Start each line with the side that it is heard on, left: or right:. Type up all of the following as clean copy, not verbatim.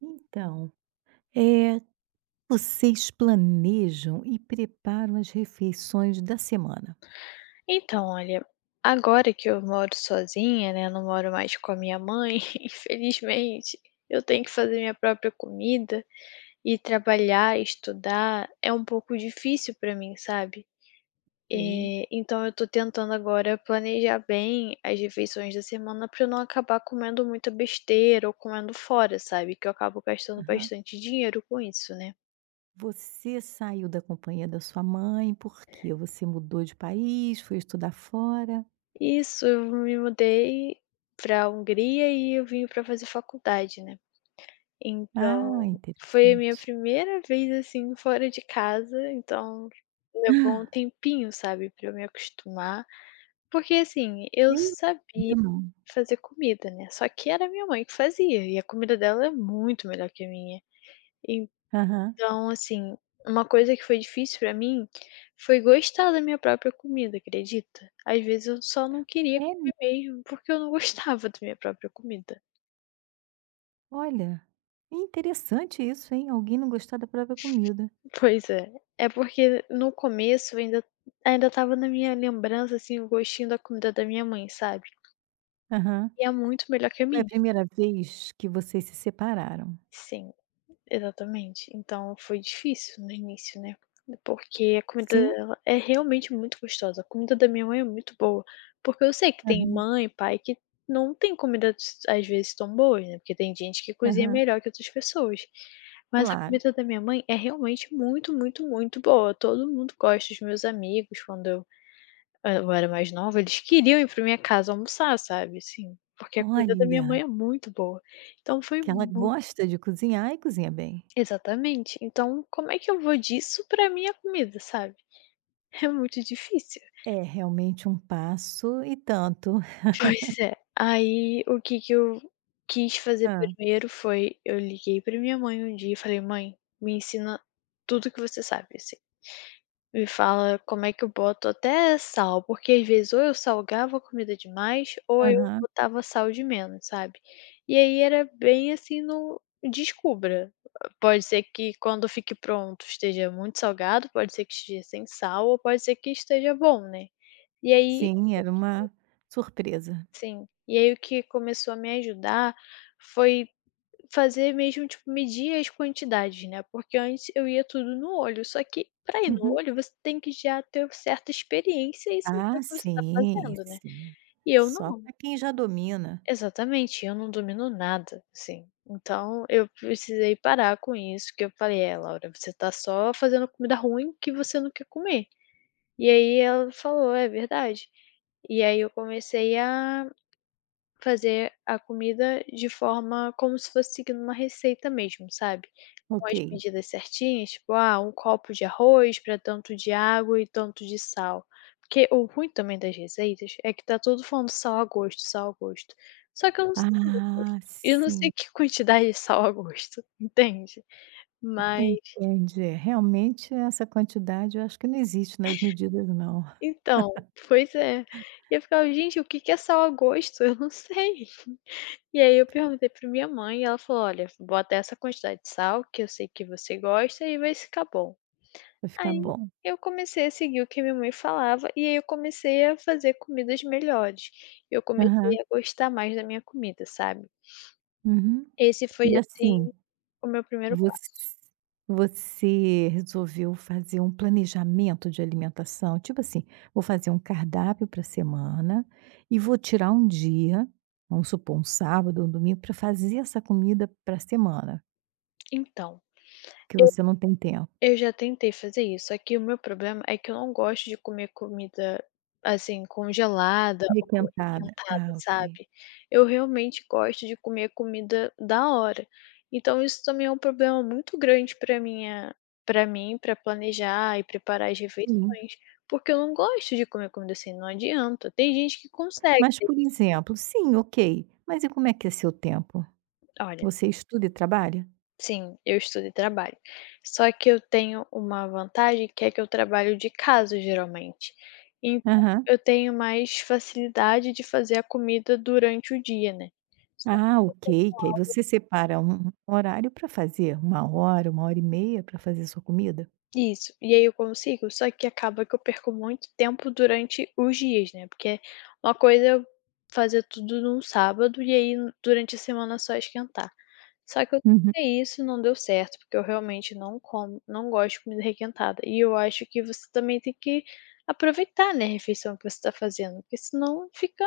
right: Então, é vocês planejam e preparam as refeições da semana.
left: Então, olha, agora que eu moro sozinha, né, não moro mais com a minha mãe, infelizmente, eu tenho que fazer minha própria comida e trabalhar, estudar, é um pouco difícil pra mim, sabe?
right: Ok.
left: Então eu tô tentando agora planejar bem as refeições da semana pra eu não acabar comendo muita besteira ou comendo fora, sabe? Que eu acabo gastando
right: Aham.
left: bastante dinheiro com isso, né?
right: Você saiu da companhia da sua mãe, por quê? Você mudou de país, foi estudar fora?
left: Isso, eu me mudei pra Hungria e eu vim pra fazer faculdade, né?
right: Ah,
left: Então, foi a minha
right: interessante.
left: primeira vez, assim, fora de casa, então levou um tempinho, sabe, pra eu me acostumar. Porque, assim, eu sabia
right: Eu não.
left: fazer comida, né, só que era minha mãe que fazia, e a comida dela é muito melhor que a minha.
right: Aham.
left: Então, assim, uma coisa que foi difícil pra mim foi gostar da minha própria comida, acredita? Às vezes eu só não queria
right: É,
left: comer mesmo, porque eu não gostava da minha própria comida.
right: olha, interessante isso, hein, alguém não gostar da própria comida.
left: Pois é. É porque no começo ainda estava na minha lembrança, assim, o gostinho da comida da minha mãe, sabe.
right: Aham.
left: E é muito melhor que a
right: Foi
left: minha.
right: a primeira vez que vocês se separaram?
left: Sim, exatamente. Então foi difícil no início, né, porque a comida
right: Sim?
left: dela é realmente muito gostosa. A comida da minha mãe é muito boa, porque eu sei que tem
right: Aham,
left: mãe pai que não tem comida às vezes, tão boas, né, porque tem gente que cozinha
right: aham,
left: melhor que outras pessoas. Mas a
right: claro.
left: comida da minha mãe é realmente muito, muito, muito boa. Todo mundo gosta, os meus amigos, eu era mais nova, eles queriam ir pra minha casa almoçar, sabe, assim, porque a comida da minha
right: Olha!
left: mãe é muito boa. Então foi
right: Que ela
left: muito
right: gosta de cozinhar e cozinha bem.
left: Exatamente. Então como é que eu vou disso pra minha comida, sabe? É muito difícil.
right: É realmente um passo e tanto.
left: Pois é. Aí o que que eu quis fazer
right: Hã.
left: primeiro foi eu liguei pra minha mãe um dia e falei: "Mãe, me ensina tudo que você sabe, assim, me fala como é que eu boto até sal, porque às vezes ou eu salgava a comida demais ou eu
right: Aham.
left: botava sal de menos, sabe. E aí era bem assim no descubra. Pode ser que quando fique pronto esteja muito salgado, pode ser que esteja sem sal ou pode ser que esteja bom, né. E aí
right: Sim, era uma surpresa.
left: sim, e aí o que começou a me ajudar foi fazer mesmo, tipo, medir as quantidades, né, porque antes eu ia tudo no olho, só que para ir no
right: Uhum.
left: olho você tem que já ter certa experiência e saber o
right: Ah,
left: que você está
right: sim,
left: fazendo, né,
right: sim.
left: e eu
right: Só
left: não.
right: para quem já domina.
left: Exatamente, eu não domino nada, assim. Então eu precisei parar com isso, que eu falei: "É, Laura, você tá só fazendo comida ruim que você não quer comer". E aí ela falou: "É verdade". E aí eu comecei a fazer a comida de forma como se fosse seguindo uma receita mesmo, sabe. Com
right: Ok.
left: as medidas certinhas, tipo: "Ah, um copo de arroz para tanto de água e tanto de sal". Porque o ruim também das receitas é que tá tudo falando sal a gosto, sal a gosto. Só que eu não sei o meu gosto,
right: Ah,
left: e eu não sei
right: sim.
left: que quantidade de sal a gosto, entende. Mas
right: Entendi. É, realmente essa quantidade eu acho que não existe nas medidas não,
left: então, pois é. E eu ficava: "Gente, o que que é sal a gosto? Eu não sei". E aí eu perguntei pra minha mãe e ela falou: "Olha, bota essa quantidade de sal, que eu sei que você gosta, e vai ficar bom".
right: vai ficar
left: Aí
right: bom.
left: eu comecei a seguir o que minha mãe falava, e aí eu comecei a fazer comidas melhores. Eu
right: Aham.
left: comecei a gostar mais da minha comida, sabe.
right: Uhum.
left: Esse foi,
right: E
left: assim,
right: assim
left: o meu primeiro
right: Voc
left: passo.
right: você resolveu fazer um planejamento de alimentação, tipo assim: "Vou fazer um cardápio pra semana e vou tirar um dia", vamos supor, um sábado ou um domingo, para fazer essa comida pra semana,
left: Então,
right: que você não tem tempo.
left: eu já tentei fazer isso, só que o meu problema é que eu não gosto de comer comida, assim, congelada ou
right: Requentada.
left: requentada,
right: Ah, ok.
left: sabe. Eu realmente gosto de comer comida da hora. Então isso também é um problema muito grande para mim, para planejar e preparar as
right: Sim.
left: refeições, porque eu não gosto de comer comida assim, não adianta. Tem gente que consegue.
right: Mas, por exemplo, sim, ok, mas e como é que é seu tempo?
left: Olha,
right: Você estuda e trabalha?
left: sim, eu estudo e trabalho. Só que eu tenho uma vantagem que é que eu trabalho de casa geralmente, então
right: Aham.
left: eu tenho mais facilidade de fazer a comida durante o dia, né. Só
right: Ah,
left: que eu tenho
right: ok, que aí você separa um horário para fazer, uma hora e meia para fazer sua comida?
left: isso, e aí eu consigo, só que acaba que eu perco muito tempo durante os dias, né, porque é uma coisa é eu fazer tudo num sábado e aí durante a semana é só esquentar. Só que eu
right: Uhum,
left: tentei isso e não deu certo, porque eu realmente não como não gosto de comida requentada. E eu acho que você também tem que aproveitar, né, a refeição que você tá fazendo, porque senão fica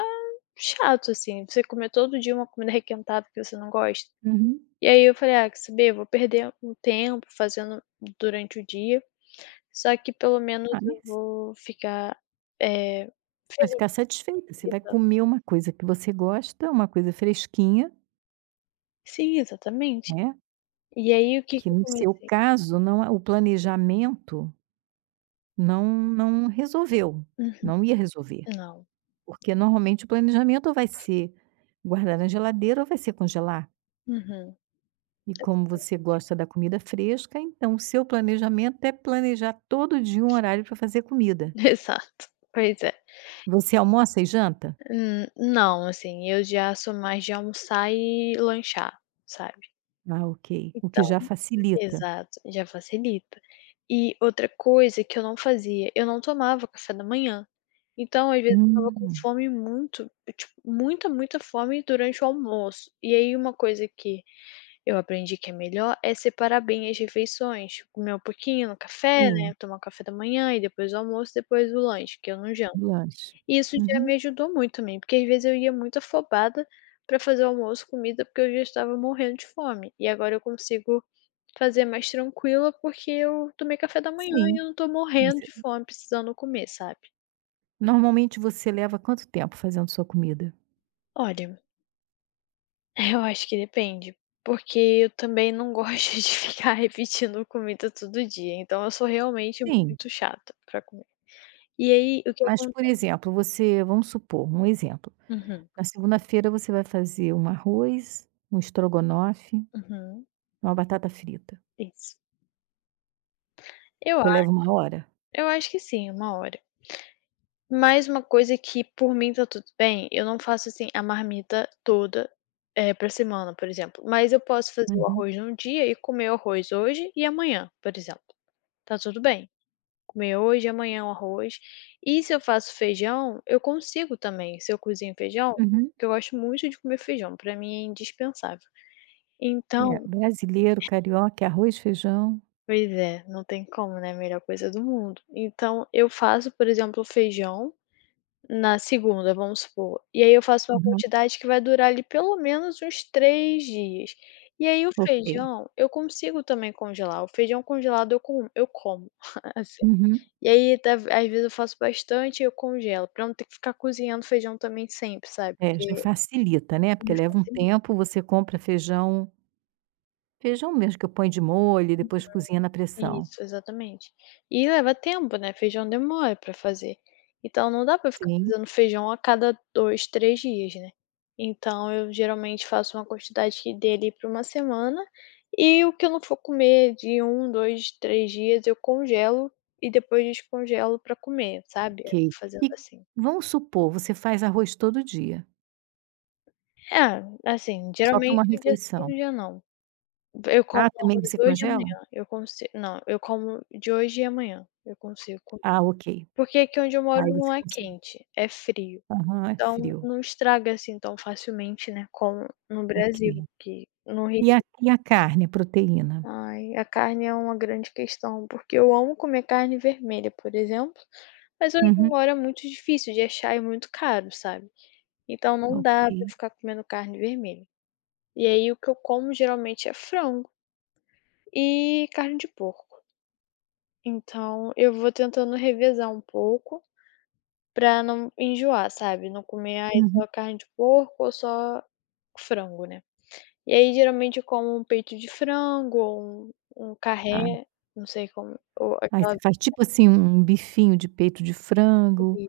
left: chato, assim, você comer todo dia uma comida requentada que você não gosta.
right: uhum.
left: E aí eu falei: "Ah, quer saber? Eu vou perder um tempo fazendo durante o dia, só que pelo menos
right: Ah,
left: eu
right: mas
left: vou ficar, eh,
right: vai
left: feliz".
right: ficar satisfeita, você vai
left: Exa
right: comer uma coisa que você gosta, uma coisa fresquinha,
left: sim, exatamente.
right: né,
left: E aí o que que
right: que
left: eu
right: no seu
left: comecei?
right: caso não a o planejamento não resolveu,
left: Uhum.
right: não ia resolver,
left: Não.
right: porque normalmente o planejamento ou vai ser guardar na geladeira ou vai ser congelar.
left: Uhum.
right: E como você
left: Exatamente.
right: gosta da comida fresca, então o seu planejamento é planejar todo dia um horário para fazer comida.
left: Exato, pois é.
right: Você almoça e janta?
left: Não, assim, eu já sou mais de almoçar e lanchar, sabe.
right: Ah, ok. O que
left: Então
right: já facilita.
left: exato, já facilita. E outra coisa que eu não fazia, eu não tomava café da manhã. Então, às vezes, eu ficava com
right: Hum,
left: fome muito, tipo, muita, muita fome durante o almoço. E aí uma coisa que eu aprendi que é melhor é separar bem as refeições, comer um pouquinho no café,
right: sim,
left: né, tomar o café da manhã e depois o almoço, depois o lanche, que eu não janto.
right: lanche.
left: E isso já me
right: Uhum,
left: ajudou muito também, porque às vezes eu ia muito afobada pra fazer almoço, comida, porque eu já estava morrendo de fome. E agora eu consigo fazer mais tranquila, porque eu tomei café da manhã e eu
right: sim.
left: não tô morrendo
right: Você-
left: de fome, precisando comer, sabe.
right: Normalmente você leva quanto tempo fazendo sua comida?
left: Olha, eu acho que depende, porque eu também não gosto de ficar repetindo comida todo dia, então eu sou realmente
right: Sim,
left: muito chata pra comer. E aí, o que
right: mas
left: acon
right: por exemplo, você, vamos supor, um exemplo.
left: uhum,
right: Na segunda-feira você vai fazer um arroz, um estrogonofe,
left: uhum,
right: uma batata frita.
left: isso. Eu a
right: Você leva uma hora?
left: eu acho que sim, uma hora. Mais uma coisa que por mim tá tudo bem, eu não faço, assim, a marmita toda, pra semana, por exemplo, mas eu posso fazer o
right: Uhum.
left: arroz num dia e comer o arroz hoje e amanhã, por exemplo, tá tudo bem. Comer hoje e amanhã o arroz. E se eu faço feijão, eu consigo também, se eu cozinho feijão,
right: Uhum.
left: porque eu gosto muito de comer feijão, pra mim é indispensável.
right: É,
left: Então
right: brasileiro, carioca, é arroz, feijão.
left: pois é, não tem como, né, a melhor coisa do mundo. Então eu faço, por exemplo, feijão na segunda, vamos supor. E aí eu faço uma
right: Uhum.
left: quantidade que vai durar ali pelo menos uns 3 dias. E aí o
right: Ok.
left: feijão, eu consigo também congelar. O feijão congelado eu como, assim.
right: Uhum.
left: E aí tá às vezes eu faço bastante e eu congelo, pra não ter que ficar cozinhando feijão também sempre, sabe,
right: É, já
left: porque
right: facilita, né,
left: me
right: porque leva um
left: facilita.
right: tempo, você compra feijão mesmo que eu ponho de molho e depois cozinha na pressão.
left: Isso, exatamente. E leva tempo, né, feijão demora pra fazer. Então não dá pra ficar
right: Sim.
left: fazendo feijão a cada 2, 3 dias, né. Então eu geralmente faço uma quantidade que dê ali pra uma semana, e o que eu não for comer de um, 2, 3 dias eu congelo e depois descongelo pra comer, sabe. Eu
right: Ok.
left: vou fazendo
right: E
left: assim.
right: vamos supor, você faz arroz todo dia,
left: É, assim,
right: só para
left: geralmente
right: uma
left: um dia sim,
right: refeição.
left: um dia não. Eu como
right: Ah, também
left: arroz
right: você
left: hoje e
right: congela?
left: amanhã, eu consi não, eu como de hoje e amanhã, eu consigo.
right: Ah, ok.
left: Porque aqui onde eu moro
right: Aí você
left: não é
right: consegue,
left: quente, é frio,
right: aham, é
left: então
right: frio.
left: não estraga assim tão facilmente, né, como no
right: Ok.
left: Brasil, que no Rio.
right: E a e a carne, a proteína?
left: Ai, a carne é uma grande questão, porque eu amo comer carne vermelha, por exemplo, mas onde eu
right: Uhum.
left: moro é muito difícil de achar e muito caro, sabe. Então não dá
right: Ok.
left: pra eu ficar comendo carne vermelha. E aí o que eu como geralmente é frango e carne de porco. Então eu vou tentando revezar um pouco pra não enjoar, sabe, não comer, ai,
right: Uhum.
left: só carne de porco ou só frango, né. E aí geralmente eu como um peito de frango ou um um
right: Tá.
left: carré, não sei como, ou
right: Aí você
left: aquela
right: faz tipo assim um bifinho de peito de frango,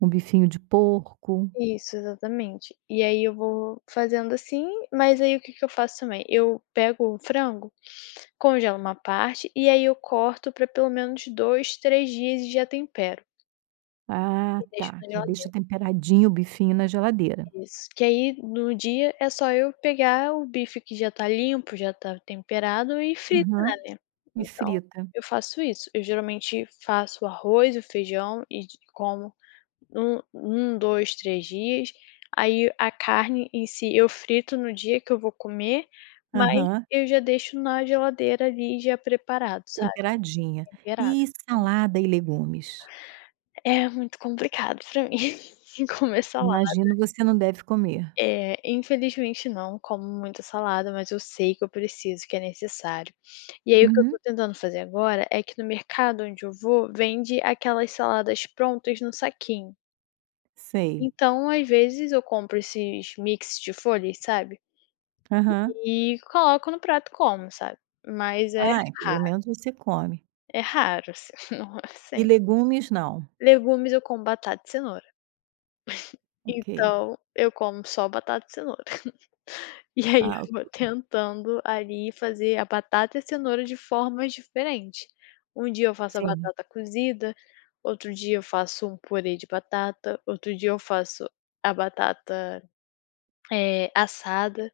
right: um bifinho de porco.
left: Isso, exatamente. E aí eu vou fazendo assim, mas aí o que que eu faço também, eu pego o frango, congelo uma parte e aí eu corto pra pelo menos 2, 3 dias e já tempero
right: Ah,
left: e deixo
right: tá,
left: na
right: já deixa
left: geladeira.
right: temperadinho o bifinho na geladeira.
left: Isso, que aí no dia é só eu pegar o bife que já tá limpo, já tá temperado e fritar,
right: Aham.
left: né.
right: E
left: Então,
right: frita.
left: eu faço isso. Eu geralmente faço arroz, o feijão e de como um, 2, 3 dias. Aí a carne em si eu frito no dia que eu vou comer, mas
right: Aham.
left: eu já deixo na geladeira ali já preparado, sabe,
right: Temperadinha.
left: temperado.
right: E
left: Então,
right: salada e legumes?
left: é muito complicado pra mim comer salada.
right: Imagino você não deve comer.
left: É, infelizmente não como muita salada, mas eu sei que eu preciso, que é necessário. E aí o que eu tô
right: Uhum.
left: tentando fazer agora é que no mercado onde eu vou, vende aquelas saladas prontas no saquinho.
right: Sei.
left: Então, às vezes eu compro esses mix de folhas, sabe,
right: Aham.
left: e coloco no prato e como, sabe. Mas
right: Ai, pelo
left: raro,
right: menos você come.
left: é raro assim, não é
right: E
left: sempre.
right: legumes não?
left: Legumes eu como batata e cenoura,
right: Ok.
left: então eu como só batata e cenoura. E aí
right: Ah,
left: eu vou
right: ok.
left: tentando ali fazer a batata e a cenoura de formas diferentes. Um dia eu faço a
right: Sim.
left: batata cozida, outro dia eu faço um purê de batata, outro dia eu faço a batata, assada,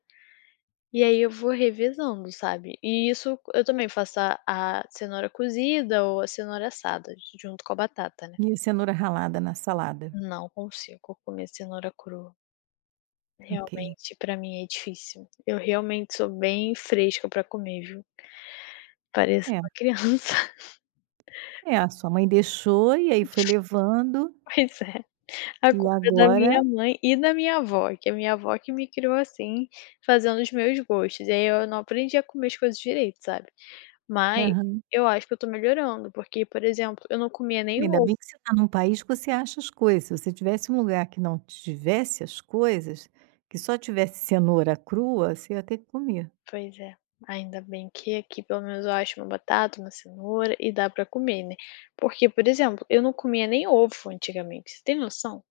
left: e aí eu vou revezando, sabe. E isso eu também faço a cenoura cozida ou a cenoura assada junto com a batata, né.
right: E a cenoura ralada na salada?
left: Não consigo comer cenoura crua,
right: Ok.
left: realmente pra mim é difícil. Eu realmente sou bem fresca pra comer, viu. Pareço
right: É.
left: uma criança.
right: É, a sua mãe deixou e aí foi levando,
left: Pois é, a
right: e
left: culpa é da
right: agora
left: minha mãe e da minha avó, que é a minha avó que me criou assim, fazendo os meus gostos, e aí eu não aprendi a comer as coisas direito, sabe. Mas
right: aham.
left: eu acho que eu tô melhorando, porque, por exemplo, eu não comia nem
right: Ainda
left: ovo.
right: bem que você está num país que você acha as coisas, se você tivesse um lugar que não tivesse as coisas, que só tivesse cenoura crua, você ia ter que comer.
left: Pois é, ainda bem que aqui pelo menos eu acho uma batata, uma cenoura e dá pra comer, né. Porque, por exemplo, eu não comia nem ovo antigamente, você tem noção?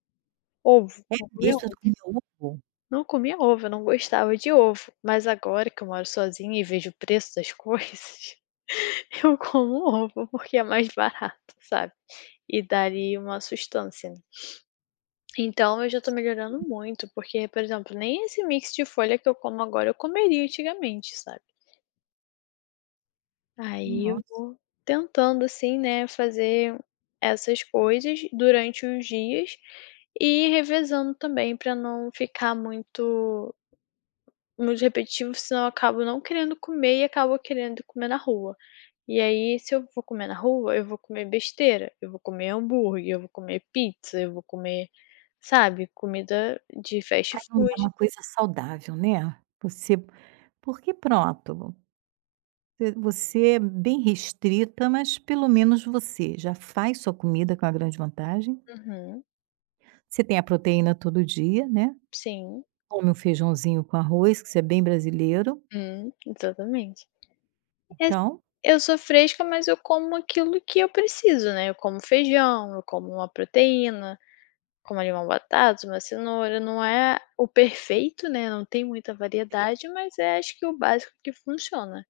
left: Ovo,
right: É
left: não comia.
right: mesmo? Eu comia ovo?
left: Não comia ovo, eu não gostava de ovo, mas agora que eu moro sozinha e vejo o preço das coisas, eu como ovo porque é mais barato, sabe. E daria uma sustância, né? Então eu já tô melhorando muito, porque, por exemplo, nem esse mix de folha que eu como agora eu comeria antigamente, sabe. Aí eu
right: Nossa.
left: vou tentando, assim, né, fazer essas coisas durante os dias e revezando também pra não ficar muito repetitivo, senão eu acabo não querendo comer e acabo querendo comer na rua. E aí, se eu vou comer na rua, eu vou comer besteira, eu vou comer hambúrguer, eu vou comer pizza, eu vou comer, sabe, comida de fast
right: Aí não
left: food.
right: é uma coisa saudável, né. Você porque pronto, v Você é bem restrita, mas pelo menos você já faz sua comida, com a grande vantagem.
left: Uhum,
right: Você tem a proteína todo dia, né.
left: sim,
right: Come o feijãozinho com arroz, que isso é bem brasileiro.
left: exatamente. É assim,
right: Então,
left: eu sou fresca, mas eu como aquilo que eu preciso, né? Eu como feijão, eu como uma proteína, como ali, uma batata, uma cenoura, não é o perfeito, né, não tem muita variedade, mas é acho que o básico que funciona.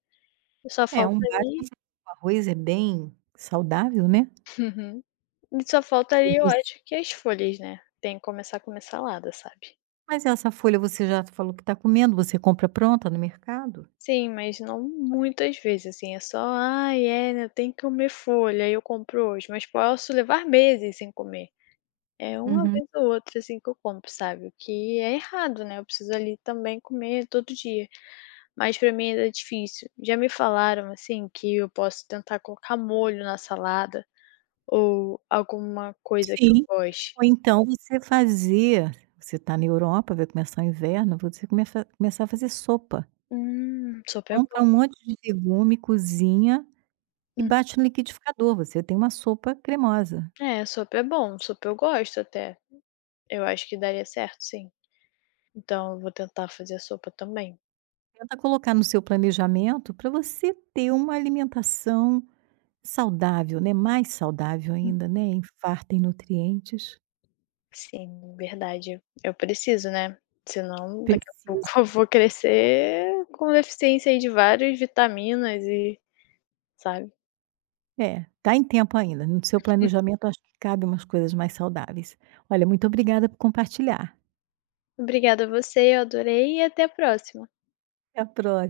left: Só
right: é
left: falta
right: um básico, um
left: ali.
right: feijão com arroz é bem saudável, né.
left: Uhum. E só falta
right: E
left: ali, eu
right: você
left: acho que as folhas, né, tem que começar a comer salada, sabe.
right: Mas essa folha você já falou que está comendo, você compra pronta no mercado?
left: Sim, mas não muitas vezes, assim, é só: "Ai, é, né, tem que comer folha, eu compro hoje", mas posso levar meses sem comer. É uma
right: Uhum.
left: vez ou outra, assim, que eu compro, sabe, o que é errado, né, eu preciso ali também comer todo dia. Mas para mim ainda é difícil. Já me falaram, assim, que eu posso tentar colocar molho na salada ou alguma coisa que eu
right: Sim.
left: goste.
right: Ou então você fazer Você está na Europa, vai começar o inverno, você começa começar a fazer sopa.
left: Sopa é
right: Compra
left: bom.
right: um monte de legume, cozinha e
left: Hum.
right: bate no liquidificador, você tem uma sopa cremosa.
left: É, sopa é bom, sopa eu gosto até. Eu acho que daria certo, sim. Então eu vou tentar fazer sopa também.
right: Tenta colocar no seu planejamento para você ter uma alimentação saudável, né, mais saudável
left: Hum.
right: ainda, né, em nutrientes,
left: Sim, verdade. Eu preciso, né, senão daqui a pouco
right: precisa.
left: eu vou crescer com deficiência aí de várias vitaminas e sabe.
right: É, tá em tempo ainda, no seu planejamento acho que cabe umas coisas mais saudáveis. Olha, muito obrigada por compartilhar.
left: Obrigada a você, eu adorei e até a próxima.
right: Até a pró